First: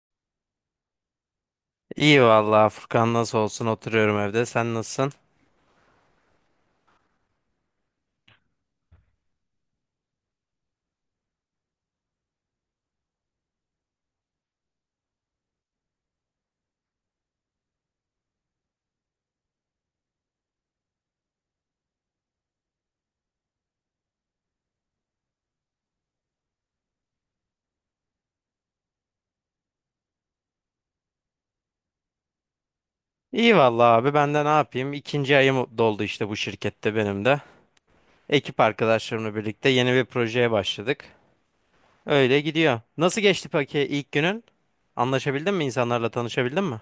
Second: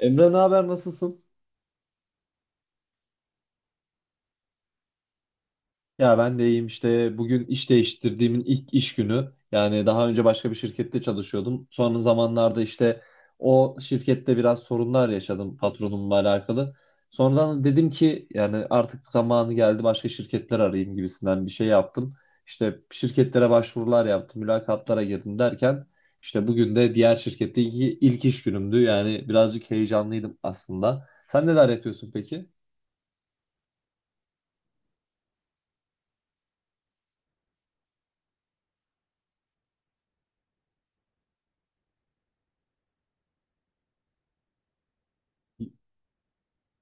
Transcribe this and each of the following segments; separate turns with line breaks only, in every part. Emre ne haber nasılsın?
İyi vallahi Furkan nasıl olsun oturuyorum evde. Sen nasılsın?
Ya ben de iyiyim işte bugün iş değiştirdiğimin ilk iş günü. Yani daha önce başka bir şirkette çalışıyordum. Son zamanlarda işte o şirkette biraz sorunlar yaşadım patronumla alakalı. Sonradan dedim ki yani artık zamanı geldi başka şirketler arayayım gibisinden bir şey yaptım. İşte şirketlere başvurular yaptım, mülakatlara girdim derken işte bugün de diğer şirketteki ilk iş günümdü. Yani birazcık heyecanlıydım aslında. Sen neler yapıyorsun peki?
İyi vallahi abi ben de ne yapayım? İkinci ayım doldu işte bu şirkette benim de. Ekip arkadaşlarımla birlikte yeni bir projeye başladık. Öyle gidiyor. Nasıl geçti peki ilk günün? Anlaşabildin mi insanlarla tanışabildin mi?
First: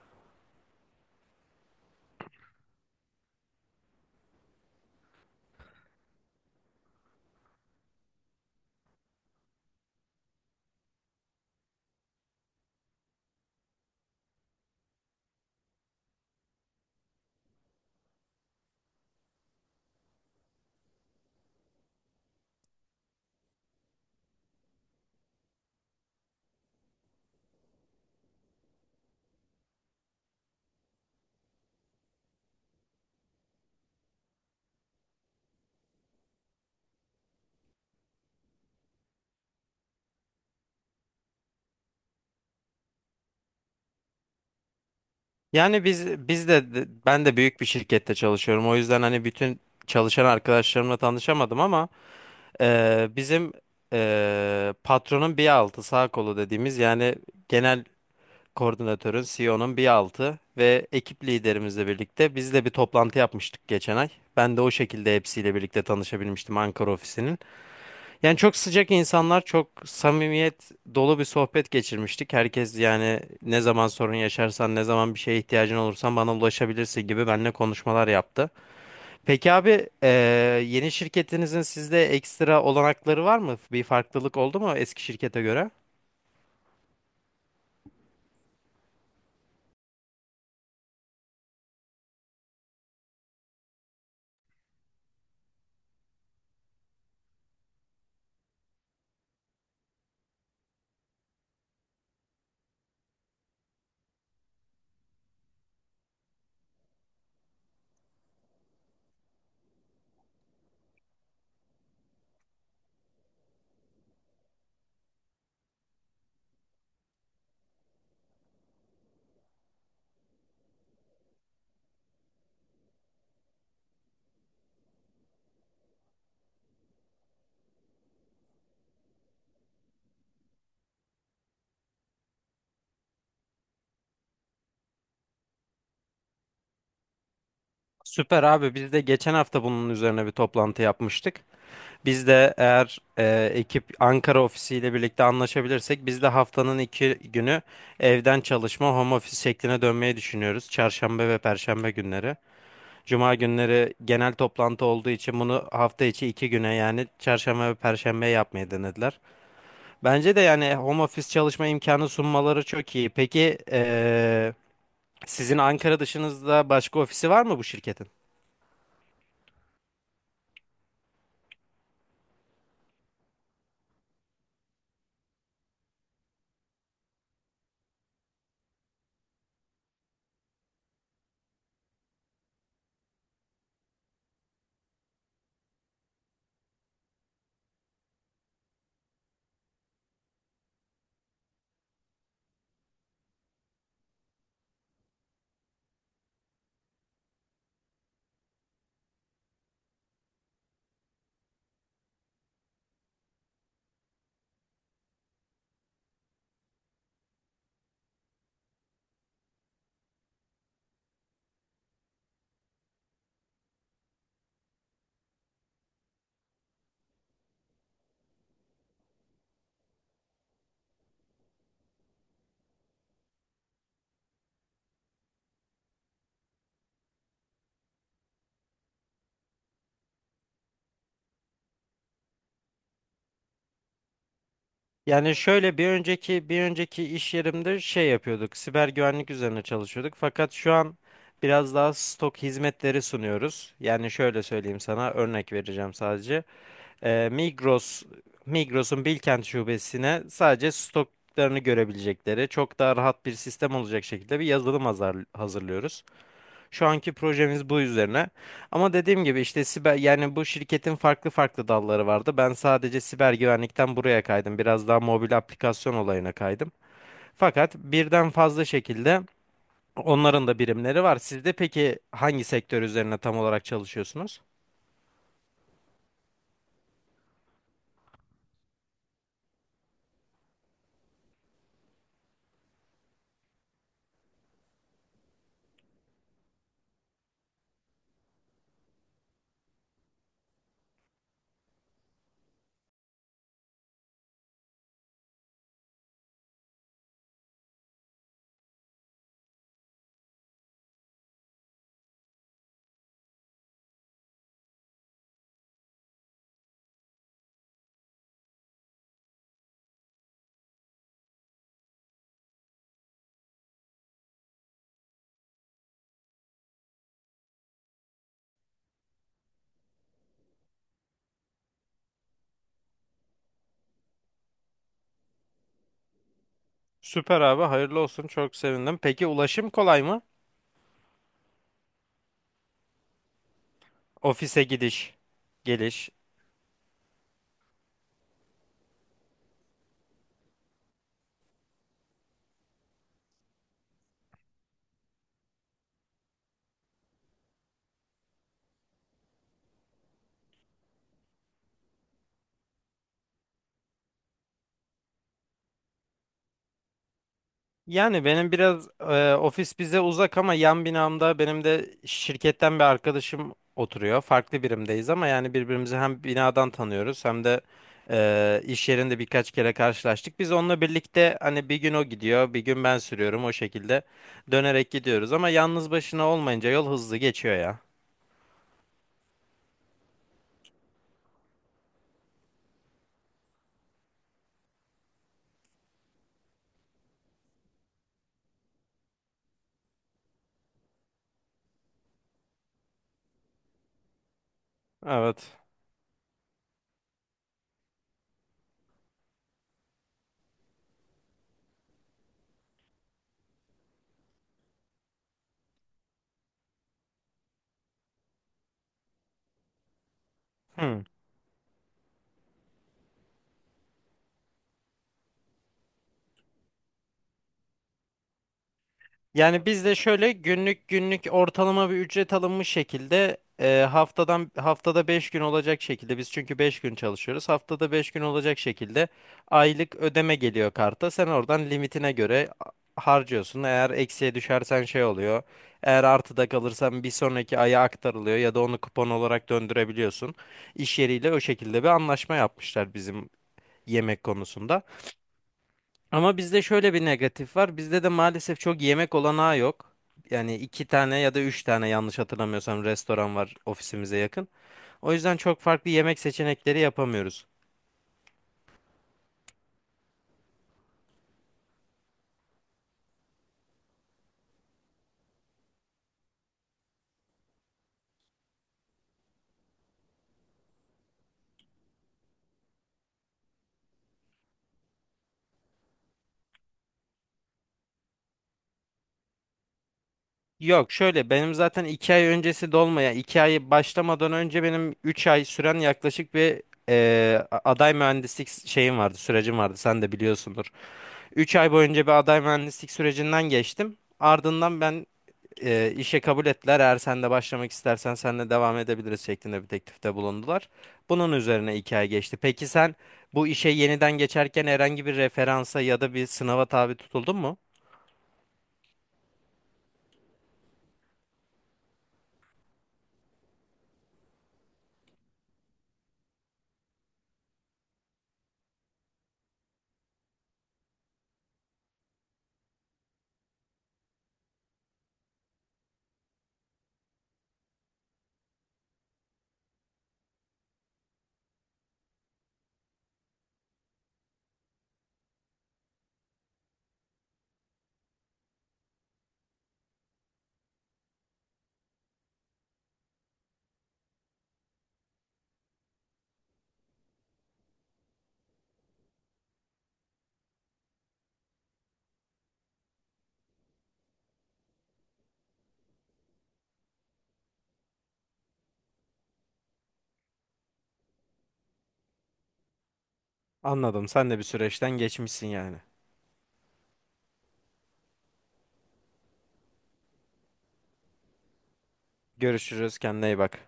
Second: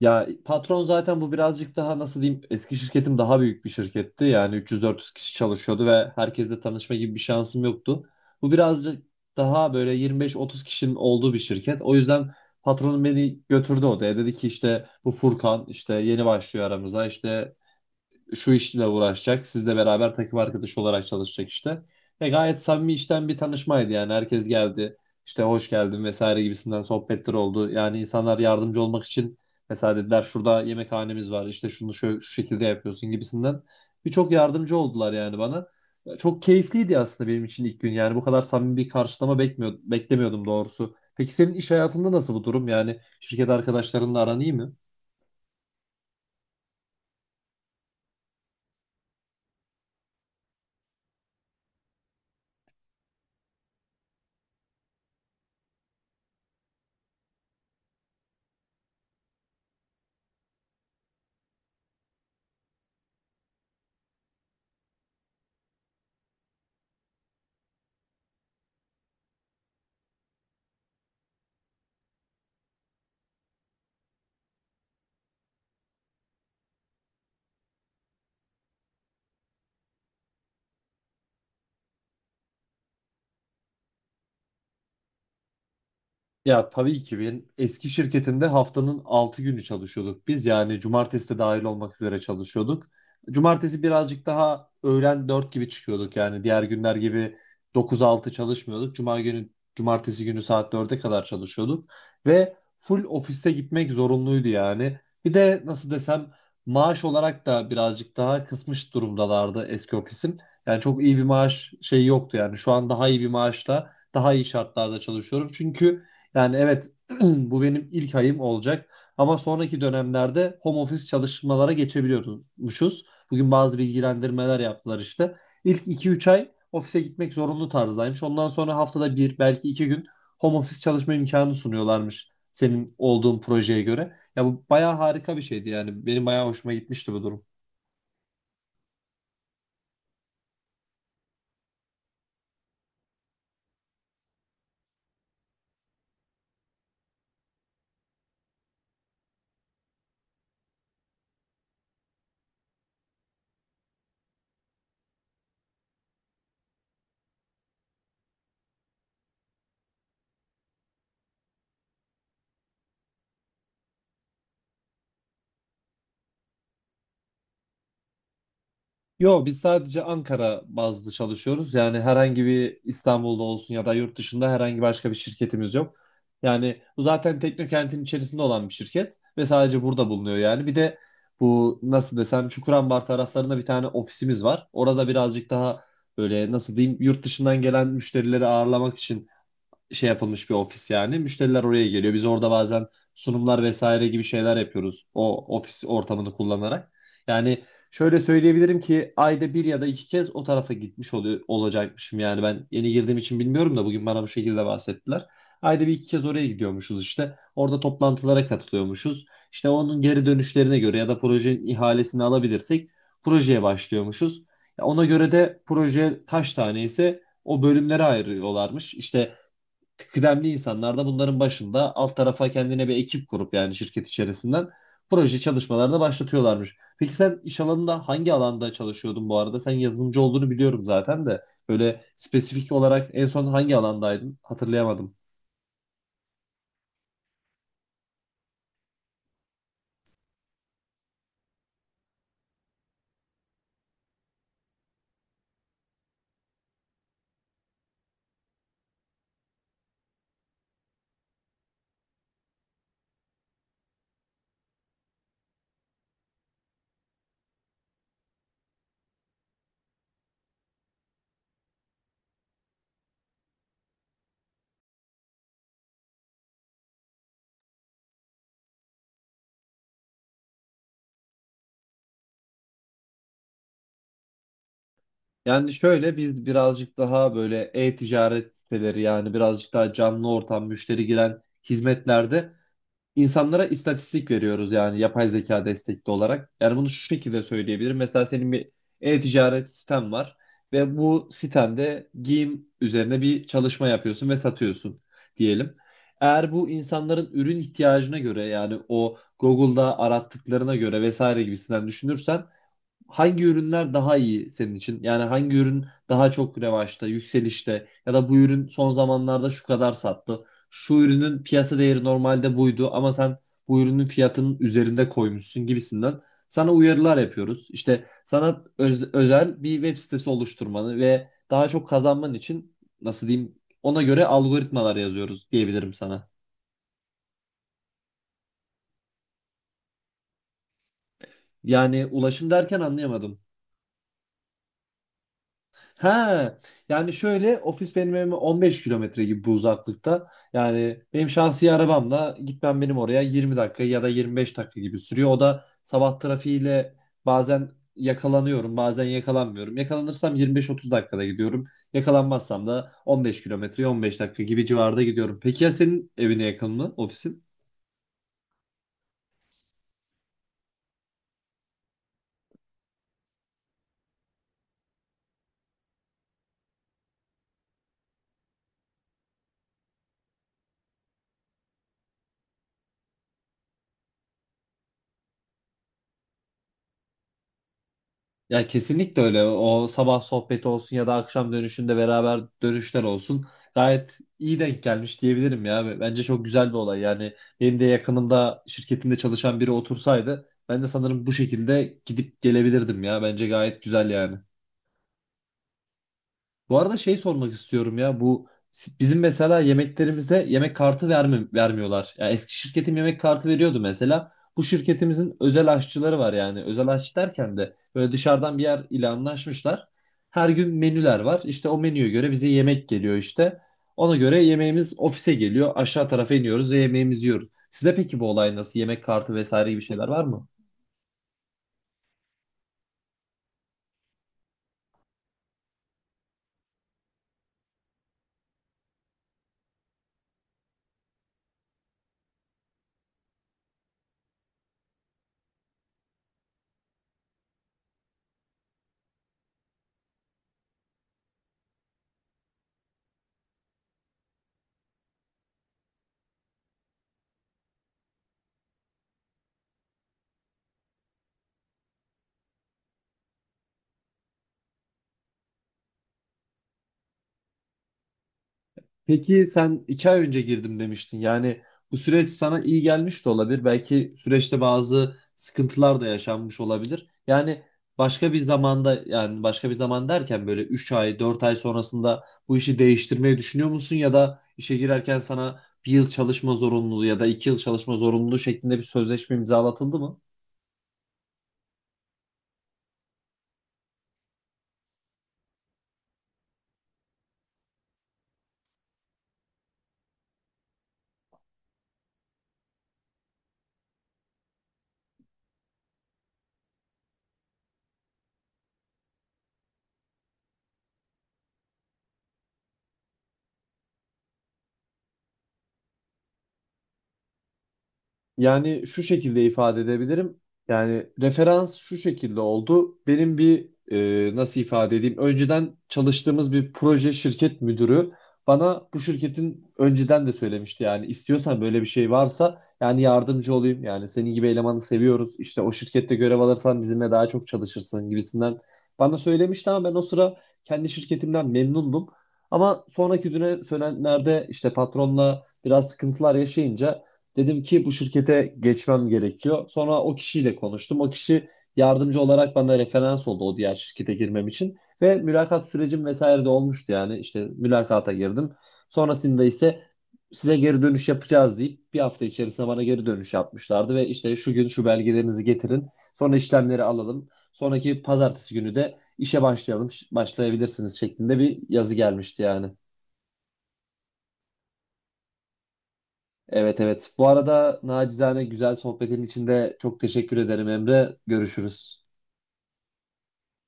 Ya patron zaten bu birazcık daha nasıl diyeyim eski şirketim daha büyük bir şirketti. Yani 300-400 kişi çalışıyordu ve herkesle tanışma gibi bir şansım yoktu. Bu birazcık daha böyle 25-30 kişinin olduğu bir şirket. O yüzden patronum beni götürdü odaya. Dedi ki işte bu Furkan işte yeni başlıyor aramıza işte şu işle uğraşacak. Sizle beraber takım arkadaşı olarak çalışacak işte. Ve gayet samimi işten bir tanışmaydı yani. Herkes geldi. İşte hoş geldin vesaire gibisinden sohbetler oldu. Yani insanlar yardımcı olmak için mesela dediler şurada yemekhanemiz var. İşte şunu şu şekilde yapıyorsun gibisinden. Birçok yardımcı oldular yani bana. Çok keyifliydi aslında benim için ilk gün. Yani bu kadar samimi bir karşılama beklemiyordum doğrusu. Peki senin iş hayatında nasıl bu durum? Yani şirket arkadaşlarınla aran iyi mi?
Yani biz de ben de büyük bir şirkette çalışıyorum. O yüzden hani bütün çalışan arkadaşlarımla tanışamadım ama bizim patronun bir altı sağ kolu dediğimiz yani genel koordinatörün, CEO'nun bir altı ve ekip liderimizle birlikte biz de bir toplantı yapmıştık geçen ay. Ben de o şekilde hepsiyle birlikte tanışabilmiştim Ankara ofisinin. Yani çok sıcak insanlar, çok samimiyet dolu bir sohbet geçirmiştik. Herkes yani ne zaman sorun yaşarsan, ne zaman bir şeye ihtiyacın olursan bana ulaşabilirsin gibi benimle konuşmalar yaptı. Peki abi, yeni şirketinizin sizde ekstra olanakları var mı? Bir farklılık oldu mu eski şirkete göre?
Ya tabii ki benim eski şirketimde haftanın 6 günü çalışıyorduk biz. Yani cumartesi de dahil olmak üzere çalışıyorduk. Cumartesi birazcık daha öğlen 4 gibi çıkıyorduk. Yani diğer günler gibi 9-6 çalışmıyorduk. Cuma günü, cumartesi günü saat 4'e kadar çalışıyorduk. Ve full ofise gitmek zorunluydu yani. Bir de nasıl desem maaş olarak da birazcık daha kısmış durumdalardı eski ofisim. Yani çok iyi bir maaş şeyi yoktu yani. Şu an daha iyi bir maaşla daha iyi şartlarda çalışıyorum. Çünkü yani evet bu benim ilk ayım olacak ama sonraki dönemlerde home office çalışmalara geçebiliyormuşuz. Bugün bazı bilgilendirmeler yaptılar işte. İlk 2-3 ay ofise gitmek zorunlu tarzdaymış. Ondan sonra haftada bir belki iki gün home office çalışma imkanı sunuyorlarmış senin olduğun projeye göre. Ya bu bayağı harika bir şeydi yani. Benim bayağı hoşuma gitmişti bu durum.
Süper abi, biz de geçen hafta bunun üzerine bir toplantı yapmıştık. Biz de eğer ekip Ankara ofisiyle birlikte anlaşabilirsek biz de haftanın iki günü evden çalışma home office şekline dönmeyi düşünüyoruz. Çarşamba ve Perşembe günleri. Cuma günleri genel toplantı olduğu için bunu hafta içi iki güne yani Çarşamba ve Perşembe yapmayı denediler. Bence de yani home office çalışma imkanı sunmaları çok iyi. Peki sizin Ankara dışınızda başka ofisi var mı bu şirketin?
Yo, biz sadece Ankara bazlı çalışıyoruz. Yani herhangi bir İstanbul'da olsun ya da yurt dışında herhangi başka bir şirketimiz yok. Yani bu zaten Teknokent'in içerisinde olan bir şirket ve sadece burada bulunuyor yani. Bir de bu nasıl desem Çukurambar taraflarında bir tane ofisimiz var. Orada birazcık daha böyle nasıl diyeyim yurt dışından gelen müşterileri ağırlamak için şey yapılmış bir ofis yani. Müşteriler oraya geliyor. Biz orada bazen sunumlar vesaire gibi şeyler yapıyoruz o ofis ortamını kullanarak. Yani şöyle söyleyebilirim ki ayda bir ya da iki kez o tarafa gitmiş oluyor, olacakmışım yani. Ben yeni girdiğim için bilmiyorum da bugün bana bu şekilde bahsettiler. Ayda bir iki kez oraya gidiyormuşuz işte. Orada toplantılara katılıyormuşuz. İşte onun geri dönüşlerine göre ya da projenin ihalesini alabilirsek projeye başlıyormuşuz. Ya ona göre de proje kaç tane ise o bölümlere ayırıyorlarmış. İşte kıdemli insanlar da bunların başında alt tarafa kendine bir ekip kurup yani şirket içerisinden proje çalışmalarına başlatıyorlarmış. Peki sen iş alanında hangi alanda çalışıyordun bu arada? Sen yazılımcı olduğunu biliyorum zaten de böyle spesifik olarak en son hangi alandaydın? Hatırlayamadım.
Yani şöyle bir önceki iş yerimde şey yapıyorduk. Siber güvenlik üzerine çalışıyorduk. Fakat şu an biraz daha stok hizmetleri sunuyoruz. Yani şöyle söyleyeyim sana, örnek vereceğim sadece. Ee, Migros Migros'un Bilkent şubesine sadece stoklarını görebilecekleri çok daha rahat bir sistem olacak şekilde bir yazılım hazırlıyoruz. Şu anki projemiz bu üzerine. Ama dediğim gibi işte siber, yani bu şirketin farklı farklı dalları vardı. Ben sadece siber güvenlikten buraya kaydım. Biraz daha mobil aplikasyon olayına kaydım. Fakat birden fazla şekilde onların da birimleri var. Siz de peki hangi sektör üzerine tam olarak çalışıyorsunuz?
Yani şöyle biz birazcık daha böyle e-ticaret siteleri yani birazcık daha canlı ortam müşteri giren hizmetlerde insanlara istatistik veriyoruz yani yapay zeka destekli olarak. Yani bunu şu şekilde söyleyebilirim. Mesela senin bir e-ticaret siten var ve bu sitende giyim üzerine bir çalışma yapıyorsun ve satıyorsun diyelim. Eğer bu insanların ürün ihtiyacına göre yani o Google'da arattıklarına göre vesaire gibisinden düşünürsen hangi ürünler daha iyi senin için? Yani hangi ürün daha çok revaçta, yükselişte ya da bu ürün son zamanlarda şu kadar sattı. Şu ürünün piyasa değeri normalde buydu ama sen bu ürünün fiyatının üzerinde koymuşsun gibisinden sana uyarılar yapıyoruz. İşte sana özel bir web sitesi oluşturmanı ve daha çok kazanman için nasıl diyeyim ona göre algoritmalar yazıyoruz diyebilirim sana.
Süper abi, hayırlı olsun. Çok sevindim. Peki ulaşım kolay mı?
Yani ulaşım derken anlayamadım.
Ofise gidiş, geliş.
Ha, yani şöyle ofis benim evime 15 kilometre gibi bu uzaklıkta. Yani benim şahsi arabamla gitmem benim oraya 20 dakika ya da 25 dakika gibi sürüyor. O da sabah trafiğiyle bazen yakalanıyorum, bazen yakalanmıyorum. Yakalanırsam 25-30 dakikada gidiyorum. Yakalanmazsam da 15 kilometre, 15 dakika gibi civarda gidiyorum. Peki ya senin evine yakın mı ofisin?
Yani benim biraz ofis bize uzak ama yan binamda benim de şirketten bir arkadaşım oturuyor. Farklı birimdeyiz ama yani birbirimizi hem binadan tanıyoruz hem de iş yerinde birkaç kere karşılaştık. Biz onunla birlikte hani bir gün o gidiyor, bir gün ben sürüyorum, o şekilde dönerek gidiyoruz. Ama yalnız başına olmayınca yol hızlı geçiyor ya.
Ya kesinlikle öyle. O sabah sohbeti olsun ya da akşam dönüşünde beraber dönüşler olsun. Gayet iyi denk gelmiş diyebilirim ya. Bence çok güzel bir olay. Yani benim de yakınımda şirketinde çalışan biri otursaydı ben de sanırım bu şekilde gidip gelebilirdim ya. Bence gayet güzel yani.
Evet.
Bu arada şey sormak istiyorum ya bu bizim mesela yemeklerimize yemek kartı vermiyorlar. Ya eski şirketim yemek kartı veriyordu mesela. Bu şirketimizin özel aşçıları var yani. Özel aşçı derken de böyle dışarıdan bir yer ile anlaşmışlar. Her gün
Hmm.
menüler var. İşte o menüye göre bize yemek geliyor işte. Ona göre yemeğimiz ofise geliyor. Aşağı tarafa iniyoruz ve yemeğimizi yiyoruz. Size peki bu olay nasıl? Yemek kartı
Yani
vesaire gibi
biz de
şeyler var
şöyle
mı?
günlük ortalama bir ücret alınmış şekilde haftadan haftada 5 gün olacak şekilde, biz çünkü 5 gün çalışıyoruz. Haftada 5 gün olacak şekilde aylık ödeme geliyor karta. Sen oradan limitine göre harcıyorsun. Eğer eksiye düşersen şey oluyor. Eğer artıda kalırsan bir sonraki aya aktarılıyor ya da onu kupon olarak döndürebiliyorsun. İş yeriyle o şekilde bir anlaşma yapmışlar bizim yemek konusunda. Ama bizde şöyle bir negatif var. Bizde de maalesef çok yemek olanağı yok. Yani iki tane ya da üç tane, yanlış hatırlamıyorsam, restoran var ofisimize yakın. O yüzden çok farklı yemek seçenekleri yapamıyoruz.
Peki sen 2 ay önce girdim demiştin. Yani bu süreç sana iyi gelmiş de olabilir. Belki süreçte bazı sıkıntılar da yaşanmış olabilir. Yani başka bir zamanda yani başka bir zaman derken böyle 3 ay 4 ay sonrasında bu işi değiştirmeyi düşünüyor musun? Ya da işe girerken sana bir yıl çalışma zorunluluğu ya da 2 yıl çalışma zorunluluğu şeklinde bir sözleşme imzalatıldı mı?
Yok, şöyle, benim zaten iki ay öncesi dolmaya, iki ay başlamadan önce benim üç ay süren yaklaşık bir aday mühendislik şeyim vardı, sürecim vardı, sen de biliyorsundur. Üç ay boyunca bir aday mühendislik sürecinden geçtim. Ardından ben işe kabul ettiler. Eğer sen de başlamak istersen senle devam edebiliriz şeklinde bir teklifte bulundular. Bunun üzerine iki ay geçti. Peki sen bu işe yeniden geçerken herhangi bir referansa ya da bir sınava tabi tutuldun mu?
Yani şu şekilde ifade edebilirim. Yani referans şu şekilde oldu. Benim bir nasıl ifade edeyim? Önceden çalıştığımız bir proje şirket müdürü bana bu şirketin önceden de söylemişti. Yani istiyorsan böyle bir şey varsa yani yardımcı olayım. Yani senin gibi elemanı seviyoruz. İşte o şirkette görev alırsan bizimle daha çok çalışırsın gibisinden bana söylemişti ama ben o sıra kendi şirketimden memnundum. Ama sonraki güne söylenenlerde işte patronla biraz sıkıntılar yaşayınca dedim ki bu şirkete geçmem gerekiyor. Sonra o kişiyle konuştum. O kişi yardımcı olarak bana referans oldu o diğer şirkete girmem için. Ve mülakat sürecim vesaire de olmuştu yani. İşte mülakata girdim. Sonrasında ise size geri dönüş yapacağız deyip bir hafta içerisinde bana geri dönüş yapmışlardı. Ve işte şu gün şu belgelerinizi getirin. Sonra işlemleri alalım. Sonraki pazartesi günü de işe başlayalım, başlayabilirsiniz şeklinde bir yazı gelmişti yani.
Anladım. Sen de bir süreçten geçmişsin yani.
Evet evet. Bu arada nacizane güzel sohbetin içinde çok teşekkür ederim Emre. Görüşürüz.
Görüşürüz. Kendine iyi bak.